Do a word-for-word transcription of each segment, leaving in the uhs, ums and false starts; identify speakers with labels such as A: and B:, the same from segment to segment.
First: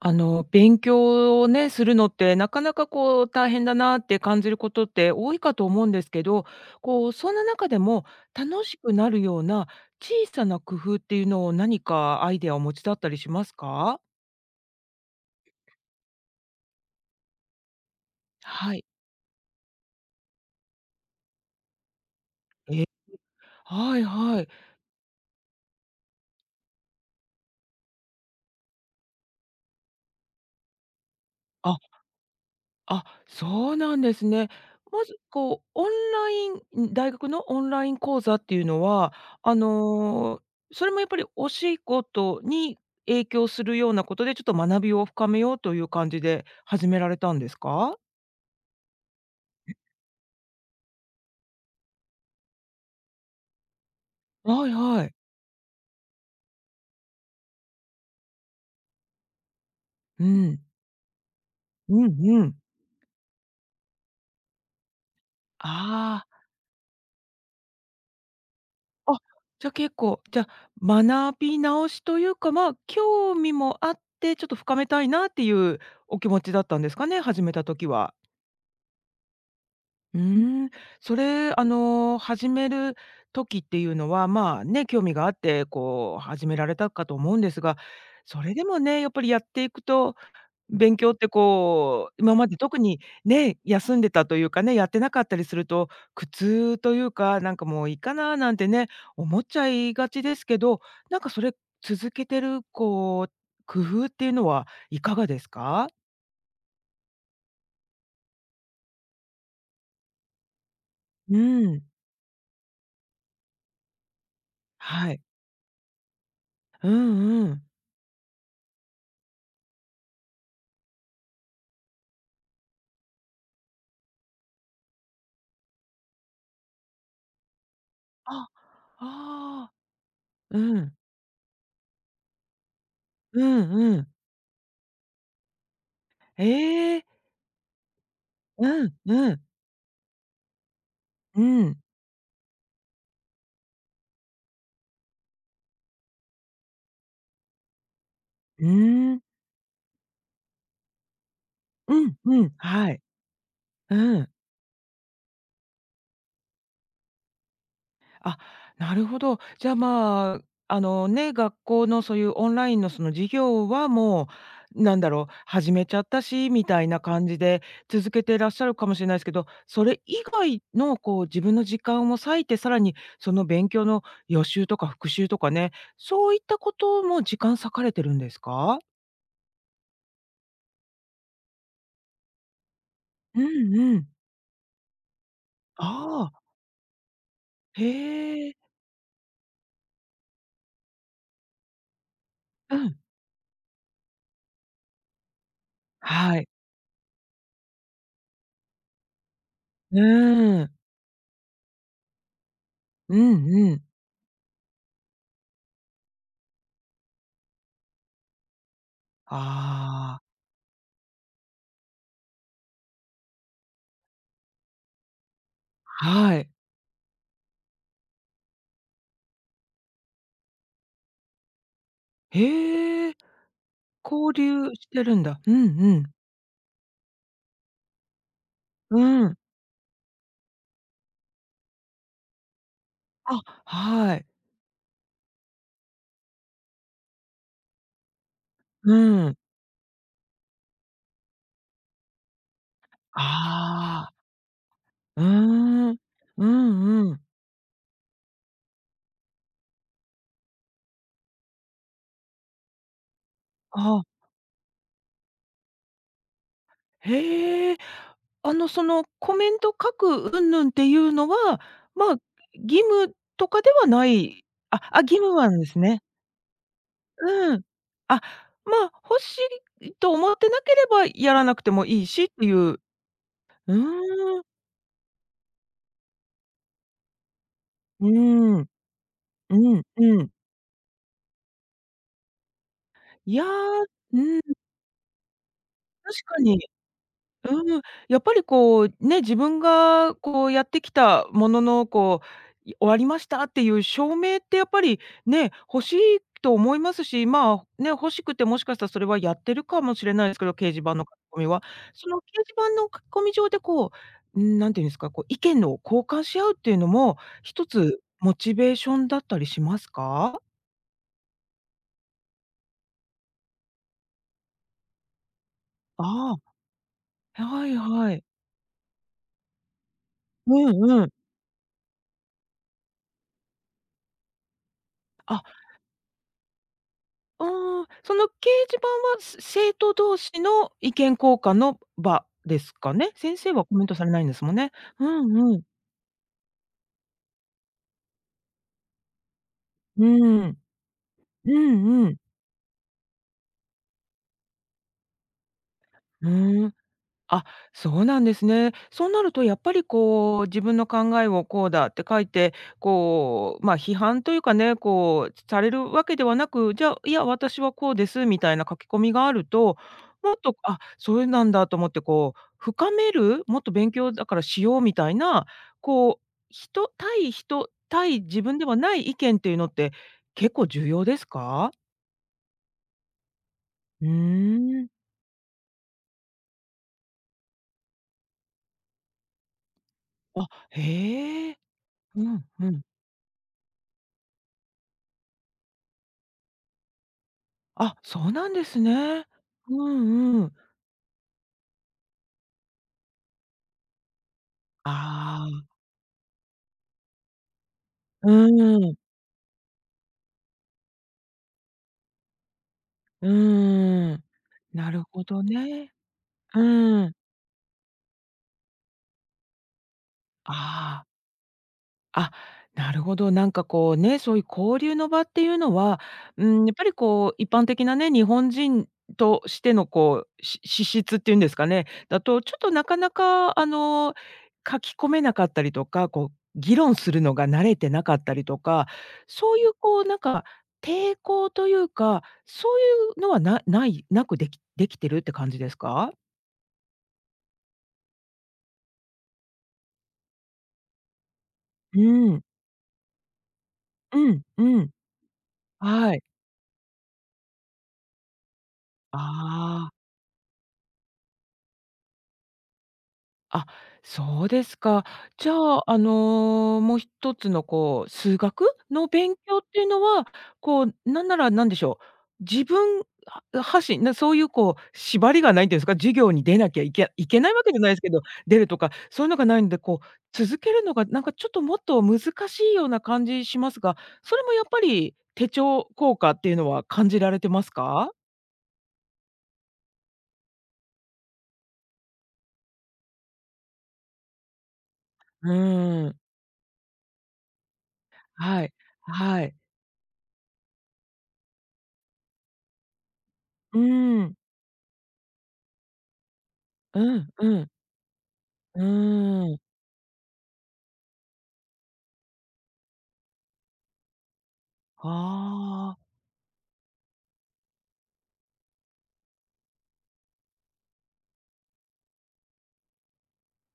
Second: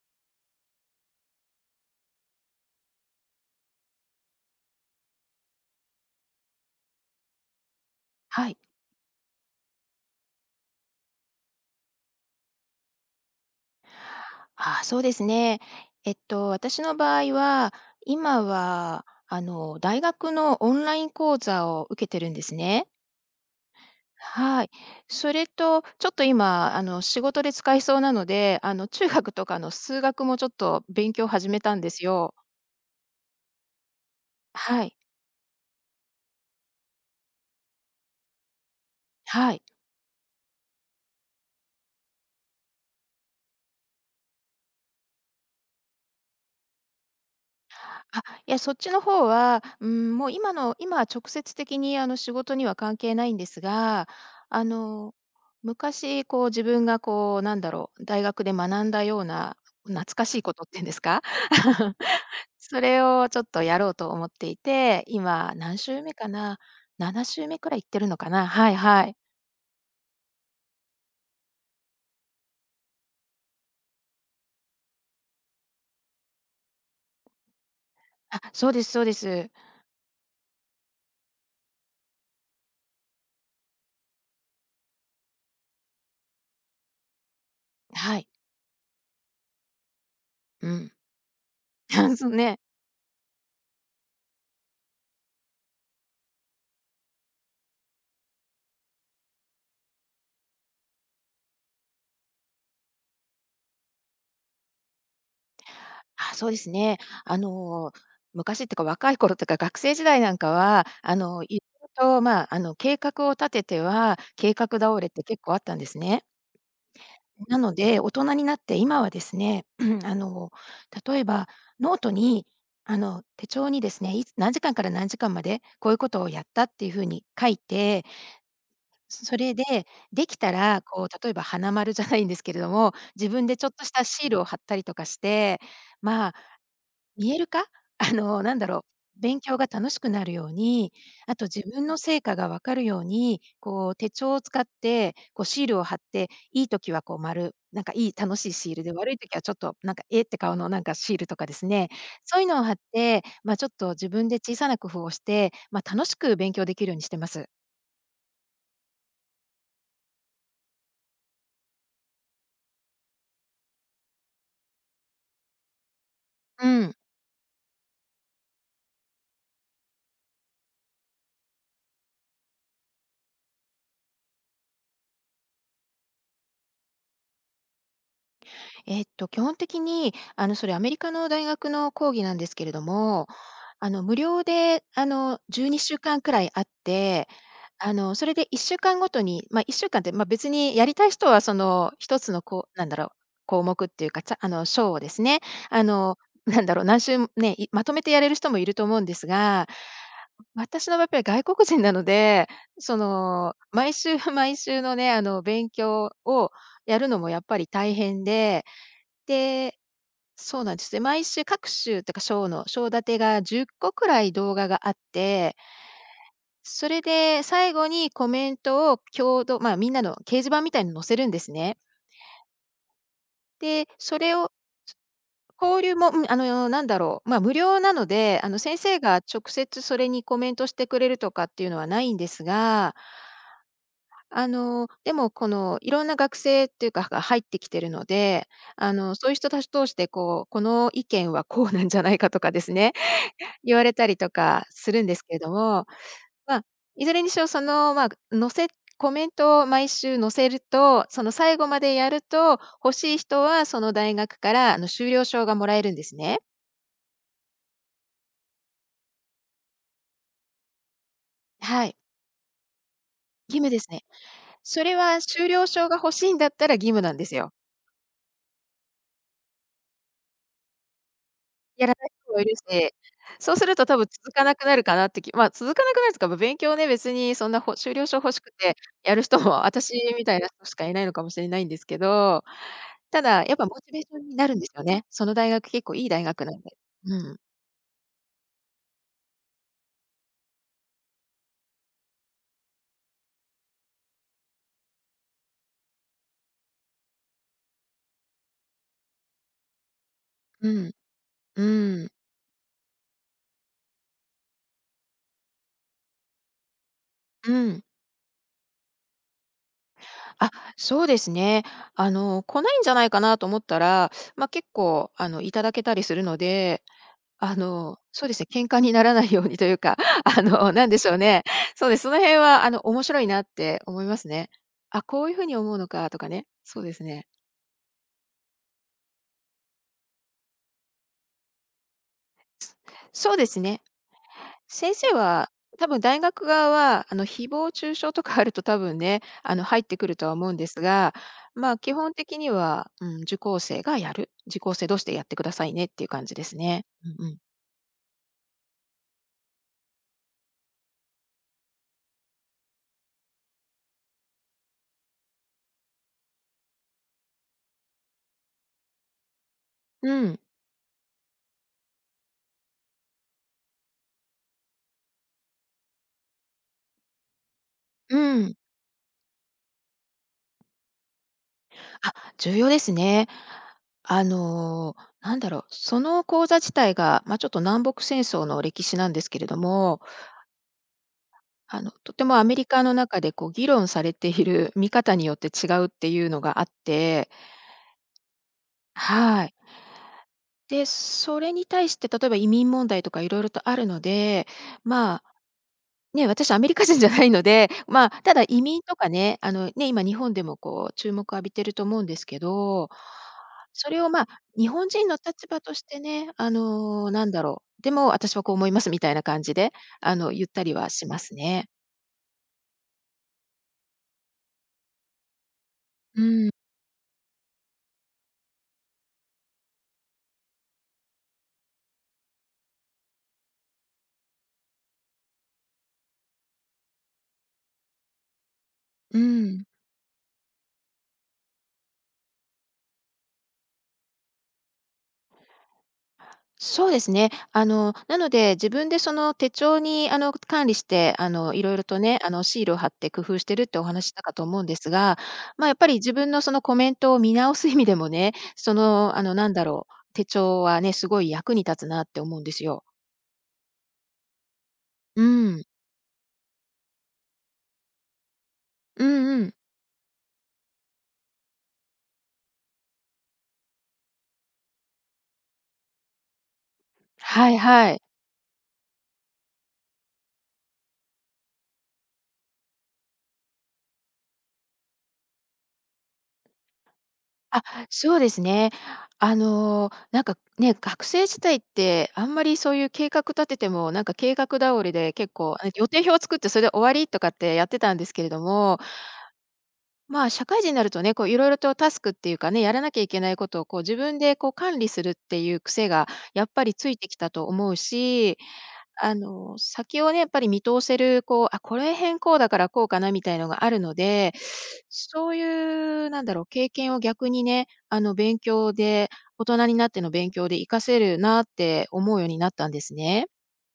A: あの、勉強をね、するのってなかなかこう大変だなって感じることって多いかと思うんですけど、こう、そんな中でも
B: はい。
A: 楽しくなるような小さな工夫っていうのを何かアイデアをお持ちだったりしますか？
B: あ、そうですね。えっと、私の場合は、今
A: はい。
B: は、あの、大学のオンライン講座を受けてるんです
A: え、
B: ね。
A: はいはい。
B: はい。それと、ちょっと今、あの、仕事で使いそうなので、あの、中学とかの数学もちょっと勉強を始めた
A: あ
B: んですよ。
A: あ、そうなんですね。
B: はい。
A: まず、こう、オンラインん、大学のオンライン講座っていうのは、
B: は
A: あ
B: い。
A: の、それもやっぱりお仕事に影響するようなことで、ちょっと学びを深めようという感じで始められたんですか？
B: あ、いや、そっちの方は、うん、もう今の今は直接的にあの、仕事には関係ないんですが、あ
A: はいは
B: の、
A: い。
B: 昔こう自分がこう、なんだろう、大学で学んだような懐か
A: う
B: しいこ
A: ん。
B: とっていうんですか？
A: うんうん。
B: それをちょっとやろうと思っていて、今何週目
A: あ
B: か
A: あ。
B: な、なな週目くらい行ってるのかな。はいは
A: あ、
B: い。
A: じゃ、結構、じゃあ、学び直しというか、まあ、興味もあって、ちょっと深めたいなっていうお気持ちだったんですかね？始めた時は。
B: あ、そうですそうです。
A: うーん、それ、あの、始める時っていうのは、まあ、ね、興味があって、こう、始められたかと思うんですが、
B: はい。
A: それでもね、やっぱりやっていくと、
B: うん。
A: 勉強ってこう、
B: そう
A: 今まで
B: ね。
A: 特にね、休んでたというかね、やってなかったりすると、苦痛というか、なんかもういいかななんてね、思っちゃいがちですけど、なんかそれ続けてる、こう、工夫っていうのはいかがですか？
B: あ、そうですね。あの、昔っていうか若い頃とか学生時代なんかは、あ
A: う
B: の、い
A: ん。
B: ろいろと、まあ、あの、計画を立てては、計画倒れっ
A: はい。
B: て結構あったんですね。
A: うんう
B: な
A: ん。
B: ので、大人になって今はですね、あの、例えばノートに、あの、手帳にですね、いつ何時間から何時間までこういうことをやったっていう風に書いて、
A: あ、
B: それで、
A: ああ。
B: できた
A: う
B: ら、
A: ん、
B: こう、例えば花丸じゃないんですけれども、自
A: う
B: 分でちょっ
A: ん
B: とし
A: う
B: た
A: ん。
B: シールを貼ったりとかして、まあ、
A: ええ、
B: 見える化？あの、なんだろ
A: うん
B: う、
A: う
B: 勉
A: ん。
B: 強が楽しくなるように、あ
A: う
B: と自
A: ん、
B: 分の成果が分かるように、こう手帳を使って、こうシールを貼って、いい時はこう丸、なんかいい楽しい
A: う
B: シールで、悪
A: ー
B: い
A: ん、
B: 時はちょっとなんか、えって顔のなんかシールとかですね、
A: うんう
B: そういう
A: ん。
B: のを貼っ
A: はい、
B: て、ま、ちょっと自
A: う
B: 分
A: ん。
B: で小さな工夫をして、ま、楽しく勉強できるようにしてます。
A: あ、なるほど。じゃあ、まあ、あのね、学校のそういうオンラインのその授業はもう、なんだろう、始めちゃったしみ
B: う
A: たい
B: ん。
A: な感じで続けてらっしゃるかもしれないですけど、それ以外のこう自分の時間を割いて、さらにその勉強の予習とか復習とかね、そういったことも時間割かれてるんですか？
B: えっと、基本的に、あの、それアメリカの大学の講義なんですけれども、
A: うん
B: あ
A: う
B: の、
A: ん。
B: 無料で、あの、じゅうにしゅうかん
A: あ
B: く
A: あ。
B: らいあって、あの、それで
A: へえ、
B: いっしゅうかんごとに、まあ、いっしゅうかんって、まあ、別にやりたい人はそのひとつのこ
A: う
B: う、なんだ
A: ん、
B: ろう、項目っていうか、ちゃあの、章をですね、あの、
A: はい。
B: なんだろう、何週もね、いまとめてやれる人もいると思うんですが、
A: うーん、
B: 私の場合やっぱり外国人なので、そ
A: うん
B: の、
A: うん。
B: 毎週 毎週のね、あの、勉強をやるのもやっぱり大変でで、
A: ああ、
B: そうなんです。で、毎週各週とか章の章立てがじゅっこくらい動画があって、
A: はい。
B: それで最後にコメントを共同まあ、みんなの掲示板みたいの載せるんですね。
A: へえ、
B: で、そ
A: 交
B: れを
A: 流してるんだ。うん
B: 交
A: う
B: 流
A: ん。
B: も、うん、あの、なんだろう、まあ、無料なので、あの、先生が
A: うん。
B: 直接それにコメントしてくれるとかっていうのはないんですが、
A: あ、はい。
B: あの、でもこのいろんな学生っていうかが入ってきてるので、あの、
A: う
B: そういう
A: ん。
B: 人たち通してこう、この意見はこうなんじゃないかとかですね、言われた
A: ああ、
B: りとかするんです
A: うー
B: けれども、
A: ん。う
B: まあ、
A: ん
B: いず
A: うん。
B: れにしろその、まあ、載せコメントを毎週載せると、その最後までやると、欲しい人はその
A: あ、
B: 大学からあの修了証がもらえるんですね。
A: へえ。あの、その、コメント書く云々っていうのは、
B: はい、
A: まあ、義務と
B: 義
A: か
B: 務
A: で
B: で
A: は
B: すね。
A: ないあ、
B: それ
A: あ、義
B: は
A: 務
B: 修
A: なん
B: 了
A: です
B: 証が
A: ね。
B: 欲しいんだったら義務なんですよ。
A: うん。あ、まあ、欲しいと思ってなければやらなくても
B: やら
A: い
B: な
A: い
B: い
A: しっ
B: 人もい
A: てい
B: る
A: う。う
B: し、そうすると多分続
A: ー
B: か
A: ん。
B: なくなるかなってきまあ、続かなくなるというか、ま、勉強ね、別にそんなほ修了
A: うー
B: 証欲しく
A: ん。
B: てやる人
A: う
B: も、
A: ん
B: 私
A: う
B: み
A: ん。
B: たいな人しかいないのかもしれないんですけど、た
A: い
B: だ、
A: や、
B: やっぱモチベーショ
A: う
B: ンに
A: ん、
B: なるんですよね。その大学結構いい大
A: 確か
B: 学な
A: に。
B: んで。うん。
A: うん、やっぱりこう、ね、自分がこうやってきたものの、こう、い終わりましたっていう証明ってやっぱりね、欲しいと思いますし、まあ、ね、欲しくてもしかしたらそれはやってるかもしれないですけど、掲
B: う
A: 示
B: ん、
A: 板の書き込み
B: う
A: は。そ
B: ん、
A: の掲示板の書き込み上でこう、うん、ていうんですか、こう意見の交換し合うっていうのも、
B: う
A: 一
B: ん。
A: つモチベーションだったりしますか？
B: あ、そうですね。あの、来ないんじゃないかなと思ったら、ま、結構あの、いただけたりするの
A: あ
B: で、
A: あ、
B: あ
A: はい
B: の、
A: はい。
B: そうですね、喧嘩にならないようにというか、あの、
A: うん
B: なんで
A: う
B: し
A: ん。
B: ょうね。そうです、その辺はあの、面白いなって思いますね。あ、こういう
A: あ
B: 風に思うのかとかね。そうですね。
A: ああ、その掲示板は、す生徒同士の意見交換の場ですかね？
B: そう
A: 先
B: で
A: 生
B: す
A: はコ
B: ね。
A: メントされないんですもんね。
B: 先
A: う
B: 生
A: ん
B: は、
A: うん。
B: 多分大学側は、あの、誹謗中傷とかあると多分ね、あの、入って
A: う
B: くるとは思うん
A: ん。
B: ですが、
A: う
B: まあ、
A: ん
B: 基
A: う
B: 本
A: ん。
B: 的には、うん、受講生がやる、受講生同士でやってくださいねっていう感
A: ふ
B: じです
A: ーん。
B: ね。うんうん。
A: あ、そうなんですね。そうなるとやっぱりこう、自分の考えをこうだって書いて、こう、ま、批判というかね、こう、されるわけではなく、じゃあ、いや、私はこうです、みたいな書き込みがあると、
B: う
A: もっ
B: ん
A: と、あ、そういうなんだと思ってこう、深める、もっと勉強だからしようみたいな、こう、人対人
B: う
A: 対自
B: ん。
A: 分ではない意見っていうのって結構重要ですか？
B: あ、重要ですね。
A: う
B: あ
A: ーん。
B: の、なんだろう、その講座自体が、まあ、ちょっと南北戦争の歴史なんですけれども、
A: あ、へえ。
B: あの、と
A: う
B: てもア
A: ん
B: メ
A: う
B: リ
A: ん。
B: カの中でこう議論されている見方によって違うっていうのがあって、
A: あ、そうなんですね。
B: はい。
A: うんうん。
B: で、それに対して、例えば移民問題とかいろいろとあるので、まあ、
A: ああ、
B: ね、私アメリカ人じゃないので、まあ、
A: う
B: ただ移民と
A: ん、
B: かね、あの、ね、今日本でもこう注目浴びてると思うんですけど、
A: う
B: それをま
A: ん。
B: あ、日本
A: なる
B: 人の
A: ほど
B: 立場とし
A: ね。
B: てね、あ
A: う
B: の、
A: ん。
B: なんだろう、でも私はこう思いますみたいな感じで、あの、言ったりは
A: あ
B: し
A: あ。
B: ますね。
A: あ、なるほど。なんかこうね、そういう交流の場っていうのは、
B: う
A: う
B: ん、
A: ん、やっぱりこう一般的なね、日本人としてのこう、し資質っていうんですかね、だとちょっとなかなかあの、書き込めなかったりとか、こう議論するのが慣れてなかったりとか、
B: う
A: そう
B: ん。
A: いうこうなんか抵抗というか、そういうのはなないなくできできてるって感じですか？
B: そうですね。あの、なので、自分でその手帳に、あの、管理して、あの、いろいろと
A: う
B: ね、あの、
A: ん、
B: シールを貼って工夫してるってお話ししたか
A: う
B: と
A: ん、
B: 思うんで
A: う
B: す
A: ん。
B: が、まあ、やっぱり自
A: はい。
B: 分のそのコメントを見直す意味でもね、その、あの、なんだろ
A: ああ。
B: う、手帳はね、すごい役に立つなって思うんですよ。
A: あ、そうですか。
B: う
A: じゃ
B: ん。
A: あ、あの、もう一つのこう、数学
B: う
A: の
B: ん
A: 勉
B: うん。
A: 強っていうのは、こう、なんなら何でしょう、自分は発信、なそういうこう、縛りがないっていうんですか、授業に出なきゃいけいけ
B: は
A: ない
B: い
A: わけじゃな
B: は
A: いです
B: い。
A: けど、出るとか、そういうのがないんで、こう、続けるのがなんかちょっともっと難しいような感じしますが、それもやっぱり手帳効果っていうのは感じられて
B: あ、
A: ますか？
B: そうですね。あの、なんかね、学生時代ってあんまりそういう計画立てても、なんか計画倒れで結
A: う
B: 構、あ、予定
A: ー
B: 表を
A: ん。
B: 作ってそれで終わりとかってやってたんですけれど
A: はい。
B: も、
A: はい。
B: まあ、社会人になるとね、こう、いろいろとタスクっていうかね、やらなきゃいけないことをこ
A: う
B: う、自分
A: ーん。
B: でこう、管理するっていう癖がやっぱりつい
A: う
B: てきた
A: ん
B: と
A: う
B: 思
A: ん。
B: うし、
A: う
B: あ
A: ー
B: の、
A: ん。
B: 先をね、やっぱり見通せる、こう、あ、これへんこうだからこうかなみたいのがあるので、そう
A: あ
B: い
A: あ。
B: うなんだろう、経験を逆にね、あの、勉強で、大人になっての勉強で活かせるなって思うようになったんですね。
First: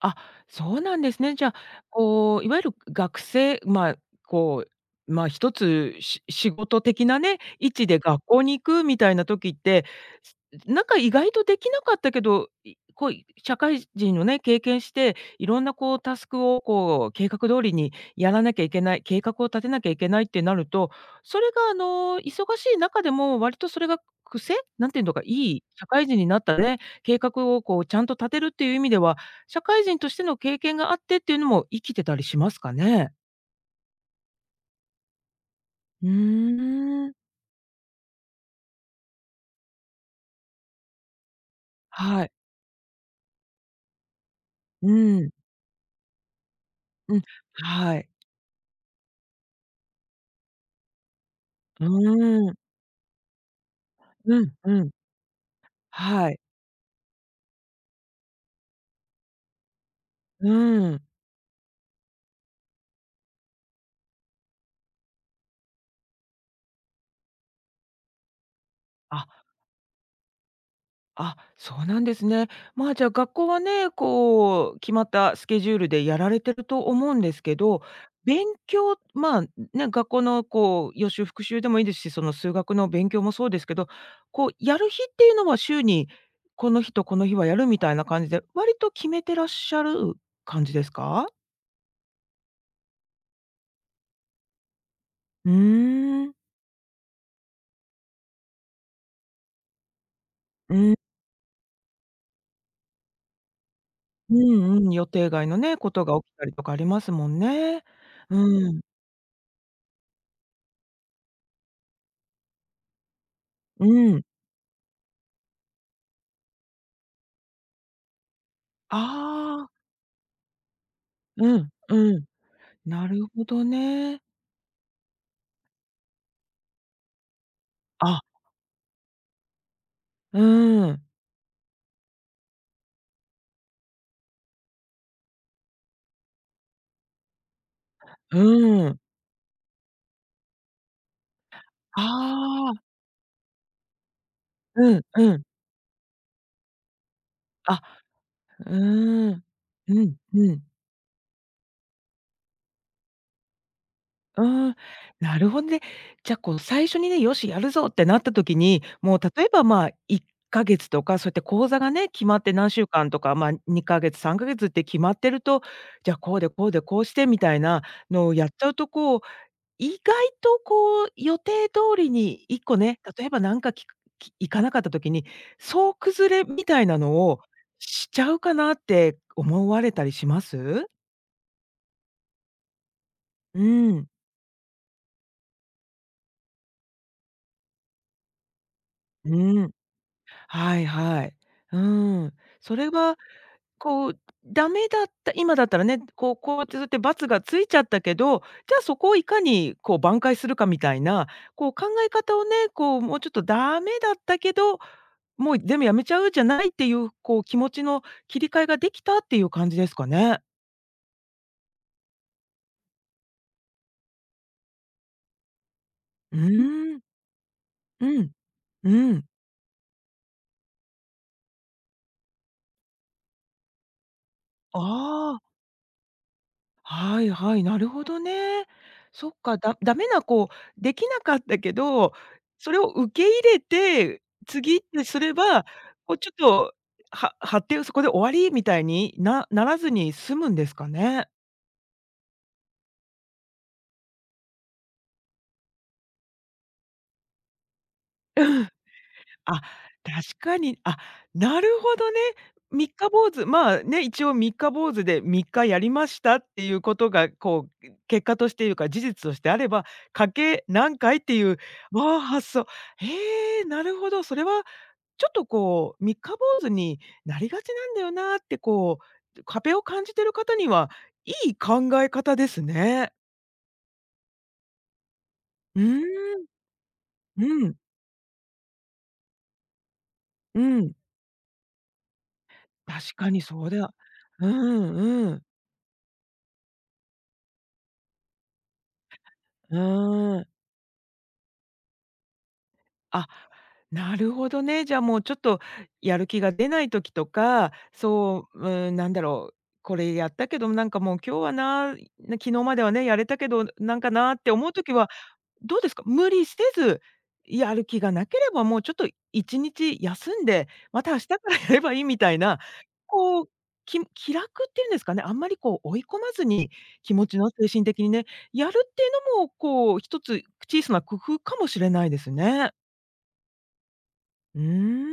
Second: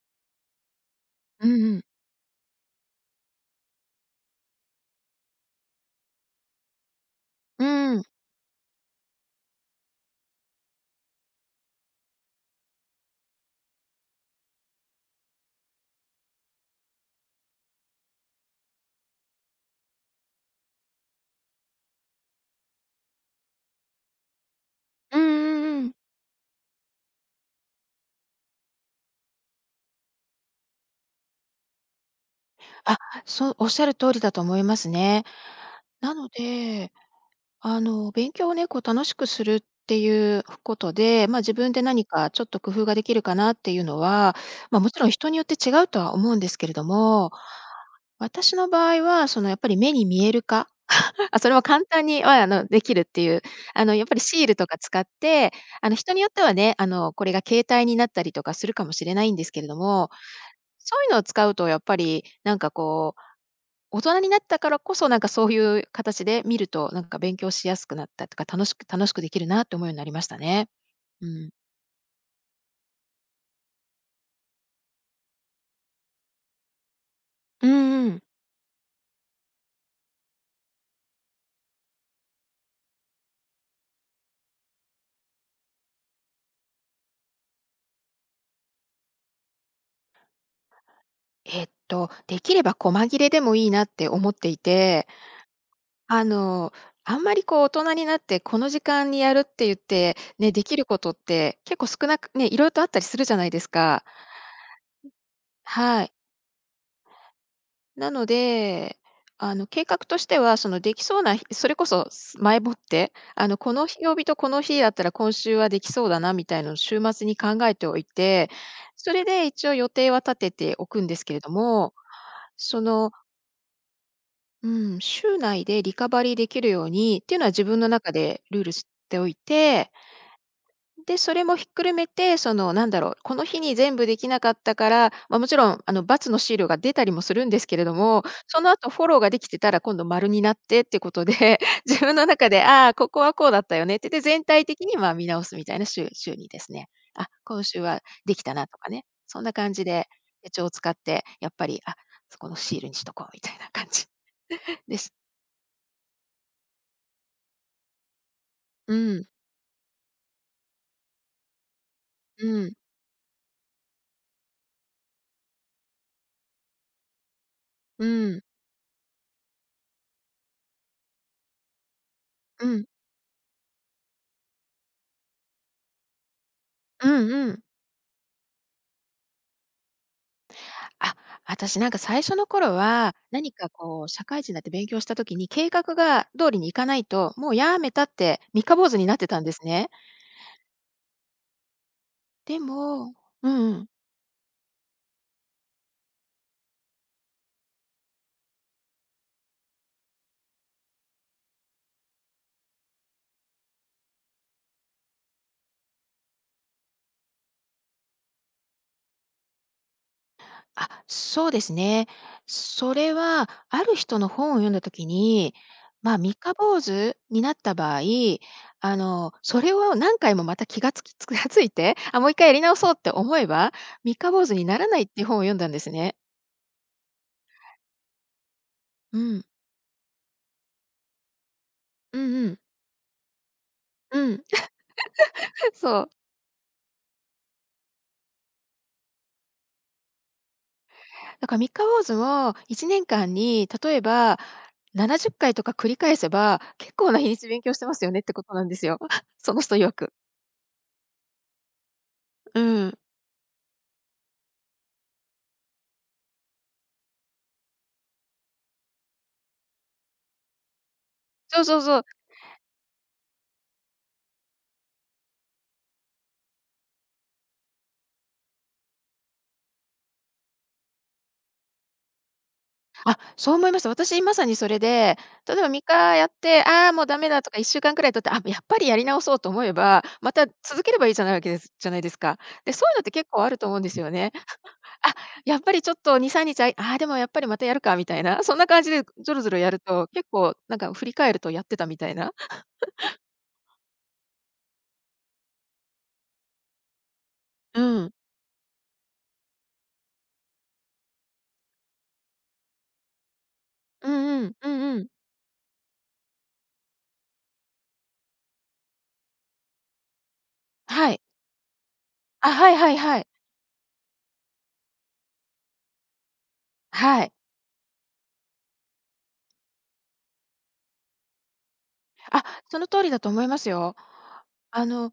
A: あ、そうなんですね。じ
B: う
A: ゃあ、
B: んうん。
A: こう、いわゆる学生まあ、こう、まあ、一つし仕事的なね、
B: う
A: 位置で
B: ん。
A: 学校に行くみたいな時って、すなんか意外とできなかったけど、いこう、い社会人のね、経験して、いろんなこうタスクをこう計画通りにやらなきゃいけない、計画を立てなきゃいけないってなると、それがあの、忙しい中でも割とそれが癖？なんていうの
B: うん
A: か、
B: う
A: い
B: ん
A: い
B: う
A: 社
B: ん。
A: 会人になったね、計画をこうちゃんと立てるっていう意味では社会人としての経験があってっていうのも生きてたりしますか
B: あ、
A: ね？
B: そう、おっしゃる通りだと思いますね。
A: う
B: なので
A: ーん。
B: あの、勉強をね、こう楽しくするっていうことで、まあ、自分で何
A: は
B: か
A: い。
B: ちょっと工夫ができるかなっていうのは、まあ、も
A: う
B: ちろん人
A: ん。
B: によって違うとは思うんですけれど
A: うん。
B: も、
A: はい。
B: 私の場合は、そのやっぱり目に見える化、あ、それも簡
A: う
B: 単にはあ
A: ーん。
B: のできるっていう、あのやっぱり
A: う
B: シー
A: ん
B: ルとか
A: うん。
B: 使って、あの人によっ
A: は
B: て
A: い。
B: はね、あのこれが携帯になったりとかするかもしれないんですけれども、
A: うー
B: そ
A: ん。
B: ういうのを使うとやっぱりなんかこう大人になったからこそ、なんかそういう形で見ると、なんか勉強しやすくなったとか、楽しく楽しくでき
A: あ。
B: るなって思うようになりましたね。う
A: あ、
B: ん。
A: そうなんですね。まあ、じゃあ、学校はね、こう、決まったスケジュールでやられてると思うんですけ
B: うん
A: ど、
B: うん。
A: 勉強、まあ、ね、学校のこう予習復習でもいいですし、その数学の勉強もそうですけど、こうやる日っていうのは週にこの日とこの日はやるみたいな感じで、割と決めてらっしゃる感じですか？
B: えっと、できれば細切れでもいいなって思っていて、
A: う
B: あ
A: ーん。
B: の、あんまりこう大人になって、この時間にやるって言って、ね、でき
A: う
B: る
A: ん、
B: ことって結構少なくね、色々とあったりするじゃないですか。
A: うんうん、予定外のね、こ
B: は
A: と
B: い。
A: が起きたりとかありますもんね。
B: なの
A: うん、
B: で、あの、計画としては、その、できそうな日それこそ、す前もって、あの、こ
A: う
B: の日曜
A: ん。
B: 日とこの日だったら今週はできそうだなみたいのを週末に考えておいて、それで一
A: あ
B: 応
A: あ、
B: 予定は立てておくんですけれど
A: うん、
B: も、
A: うん。
B: そ
A: な
B: の、
A: るほどね。
B: うん、週内でリカバリーできるようにっていうのは自分の中
A: あ、
B: でルールしておいて、
A: うん、
B: で、それもひっくるめて、その、なんだろう、この日に全部できなかったから、まあ、もちろん、あの、×の資料が出たりもするんですけれども、その後
A: うん。
B: フォローができてたら今度丸になってっていうことで、自
A: あ
B: 分の中で、
A: あ、
B: ああ、ここはこうだったよねって、で、全体的
A: う
B: に、
A: ん
B: ま、見
A: う
B: 直
A: ん。
B: すみたいな週週にですね。あ、今週
A: あ、
B: はできたな
A: う
B: とかね、
A: ー
B: そん
A: ん。
B: な感じ
A: う
B: で
A: ん
B: 手
A: うん。
B: 帳を使って、やっぱり、あ、そこのシールにしとこうみたいな感じ
A: うーん、
B: です。
A: なるほどね。じゃ、こう、最初にね、よし、やるぞってなった時に、
B: う
A: もう
B: ん、
A: 例えば、まあ、いっかげつとか、そうやって講座がね、決まっ
B: う
A: て何
B: ん、
A: 週間とか、まあ、にかげつ、さんかげつって決まってると、じゃ、あこうでこうでこうしてみたいな
B: う
A: のを
B: ん、
A: やっちゃうと、こう、意外とこう予定通りに1
B: う
A: 個
B: ん、
A: ね、例えばなんかきくきいかなかった時に、総崩れみたいな
B: う
A: の
B: ん
A: を
B: うん。
A: しちゃうかなって思われたりします？
B: あ、私なんか最初の頃は、何
A: う
B: かこう
A: ん、
B: 社会人になって勉強した時に、計画が通りにいかないと、もうやめたって三日坊主になって
A: う
B: たんです
A: ん、
B: ね。
A: はいはい。うん。
B: で
A: それは
B: も、うんうん。
A: こうダメだった今だったらね、こうこうやってそうやって×がついちゃったけど、じゃあそこをいかにこう挽回するかみたいな、こう考え方をね、こうもうちょっとダメだったけど、もうでもやめちゃうじゃないっていう、こう気持ちの切り替えができたっていう感じですかね？
B: あ、そうですね。それはある人の本を読んだ時に、まあ、三
A: う
B: 日坊
A: ーん、
B: 主になった場合、
A: うん、
B: あ
A: うん。
B: の、それを何回もまた気がつきつくが ついて、あ、もう一回やり直そうって思えば、三日坊主にならないっていう本
A: あ
B: を
A: あ、
B: 読んだんですね。
A: はいはい、なるほどね。
B: う
A: そっ
B: ん。
A: か、だダメなこう、できなかったけど、
B: うんうん。
A: それを受け入れて、
B: うん。
A: 次ってすれば、
B: そう。
A: こうちょっと、は発展そこで終わりみたいになならずに済むんですかね？
B: だから三日坊主もいちねんかんに、例えばななじゅっかいとか繰り返せば、結構な日にち勉強してますよねってことなん ですよ。その
A: あ、
B: 人曰く。
A: 確かに、あ、なるほどね。
B: う
A: 三
B: ん。
A: 日坊主、まあ、ね、一応三日坊主で三日やりましたっていうことが、こう、結果としていうか、事実としてあれば、かけ何回っていう、
B: そうそうそう。
A: わあ、発想。へえ、なるほど。それはちょっとこう、三日坊主になりがちなんだよなって、こう、壁を感じてる方にはいい考え方ですね。
B: あ、そう思いました。私まさにそれで、例えば3
A: う
B: カやっ
A: ーん、
B: て、ああー、もうダメだ
A: う
B: とか1
A: ん、
B: 週間くらい経って、あ、やっぱりやり直そうと思えば、また
A: う
B: 続け
A: ん。
B: ればいいじゃないわけですじゃないですか。で、そういうのって
A: 確
B: 結
A: かに
B: 構ある
A: そ
B: と
A: う
B: 思うんで
A: だ。
B: すよね。
A: う
B: あ、
A: んうん、
B: やっぱりちょっとに、みっか、ああ、でもやっぱりまたやるかみたいな、そんな感じでぞろぞろや
A: う
B: ると、結
A: ーん。
B: 構なんか振り返るとやってたみたいな。
A: あ、なるほどね。じゃあもうちょっとやる気が出ない時とか、
B: うん。
A: そう、うん、なんだろう、これやったけど、なんかもう今日はな、な昨日まではね、やれたけど、なん
B: う
A: か
B: ん
A: なっ
B: う
A: て
B: ん、
A: 思
B: う
A: う
B: ん
A: 時
B: うん。
A: は、どうですか？無理せず、やる気がなければもうちょっといちにち休んで、ま
B: は
A: た明
B: い。
A: 日からやればいいみたい
B: あ、
A: な、
B: はいはいはい。
A: こう、き気楽っていうんですかね、あんまりこう追い込まずに、気
B: は
A: 持
B: い。
A: ちの精神的にね、やるっていうのもこう一つ小さな工夫かもしれないです
B: あ、
A: ね。
B: その通りだと思いますよ。
A: う
B: あの、
A: ー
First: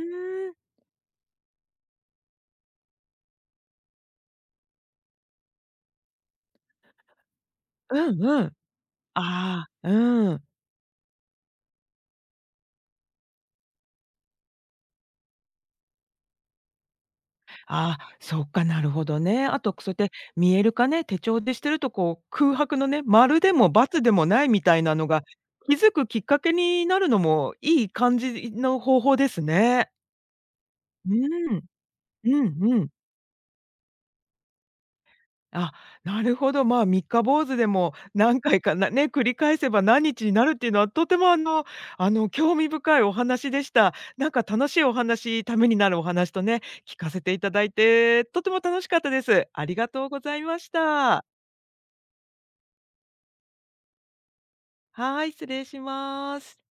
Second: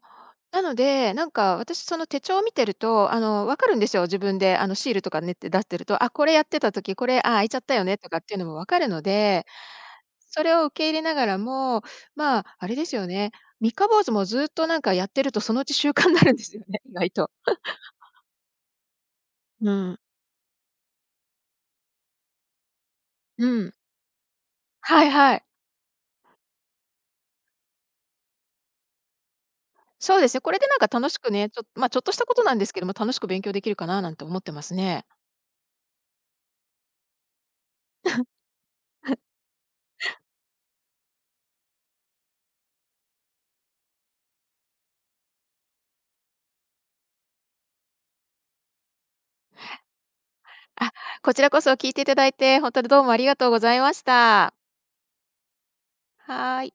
B: な
A: ん。
B: ので、なんか私その手帳を見てると、あの、分かるんですよ、自分であの、シールとかねって出してると、あ、これやってた時、これ、あ、開いちゃったよねと
A: う
B: かっ
A: ん
B: ていう
A: う
B: の
A: ん。
B: も分かるので、
A: ああ。うん。
B: それを受け入れながらも、まあ、あれですよね、三日坊主もずっとなんかやってるとそのうち習慣になるんですよね、意外と。
A: ああ、そっか、なるほどね。あ
B: う
A: と、くそう
B: ん。
A: やって見える化ね、手帳でしてると、こう、空白のね、丸
B: う
A: でも
B: ん。
A: ×でもないみたいな
B: は
A: の
B: い
A: が、
B: はい。
A: 気づくきっかけになるのもいい感じの方法ですね。
B: そうですね、これでなんか楽
A: う
B: しくね、ちょ
A: ん。
B: まあ、ちょっとしたこと
A: う
B: な
A: ん
B: んです
A: う
B: けど
A: ん。
B: も、楽しく勉強できるかななんて思ってますね。
A: あ、なるほど。まあ、三日坊主でも何回かなね、繰り返せば何日になるっていうのは、とてもあのあの、興味深いお話でした。なんか楽しいお話、ためになるお話とね、聞かせていただいて、とても楽しかったです。ありがとうございまし
B: あ、
A: た。
B: こちらこそ聞いていただいて、本当にどうもありがとうございました。
A: はい、失礼しま
B: は
A: す。
B: ーい。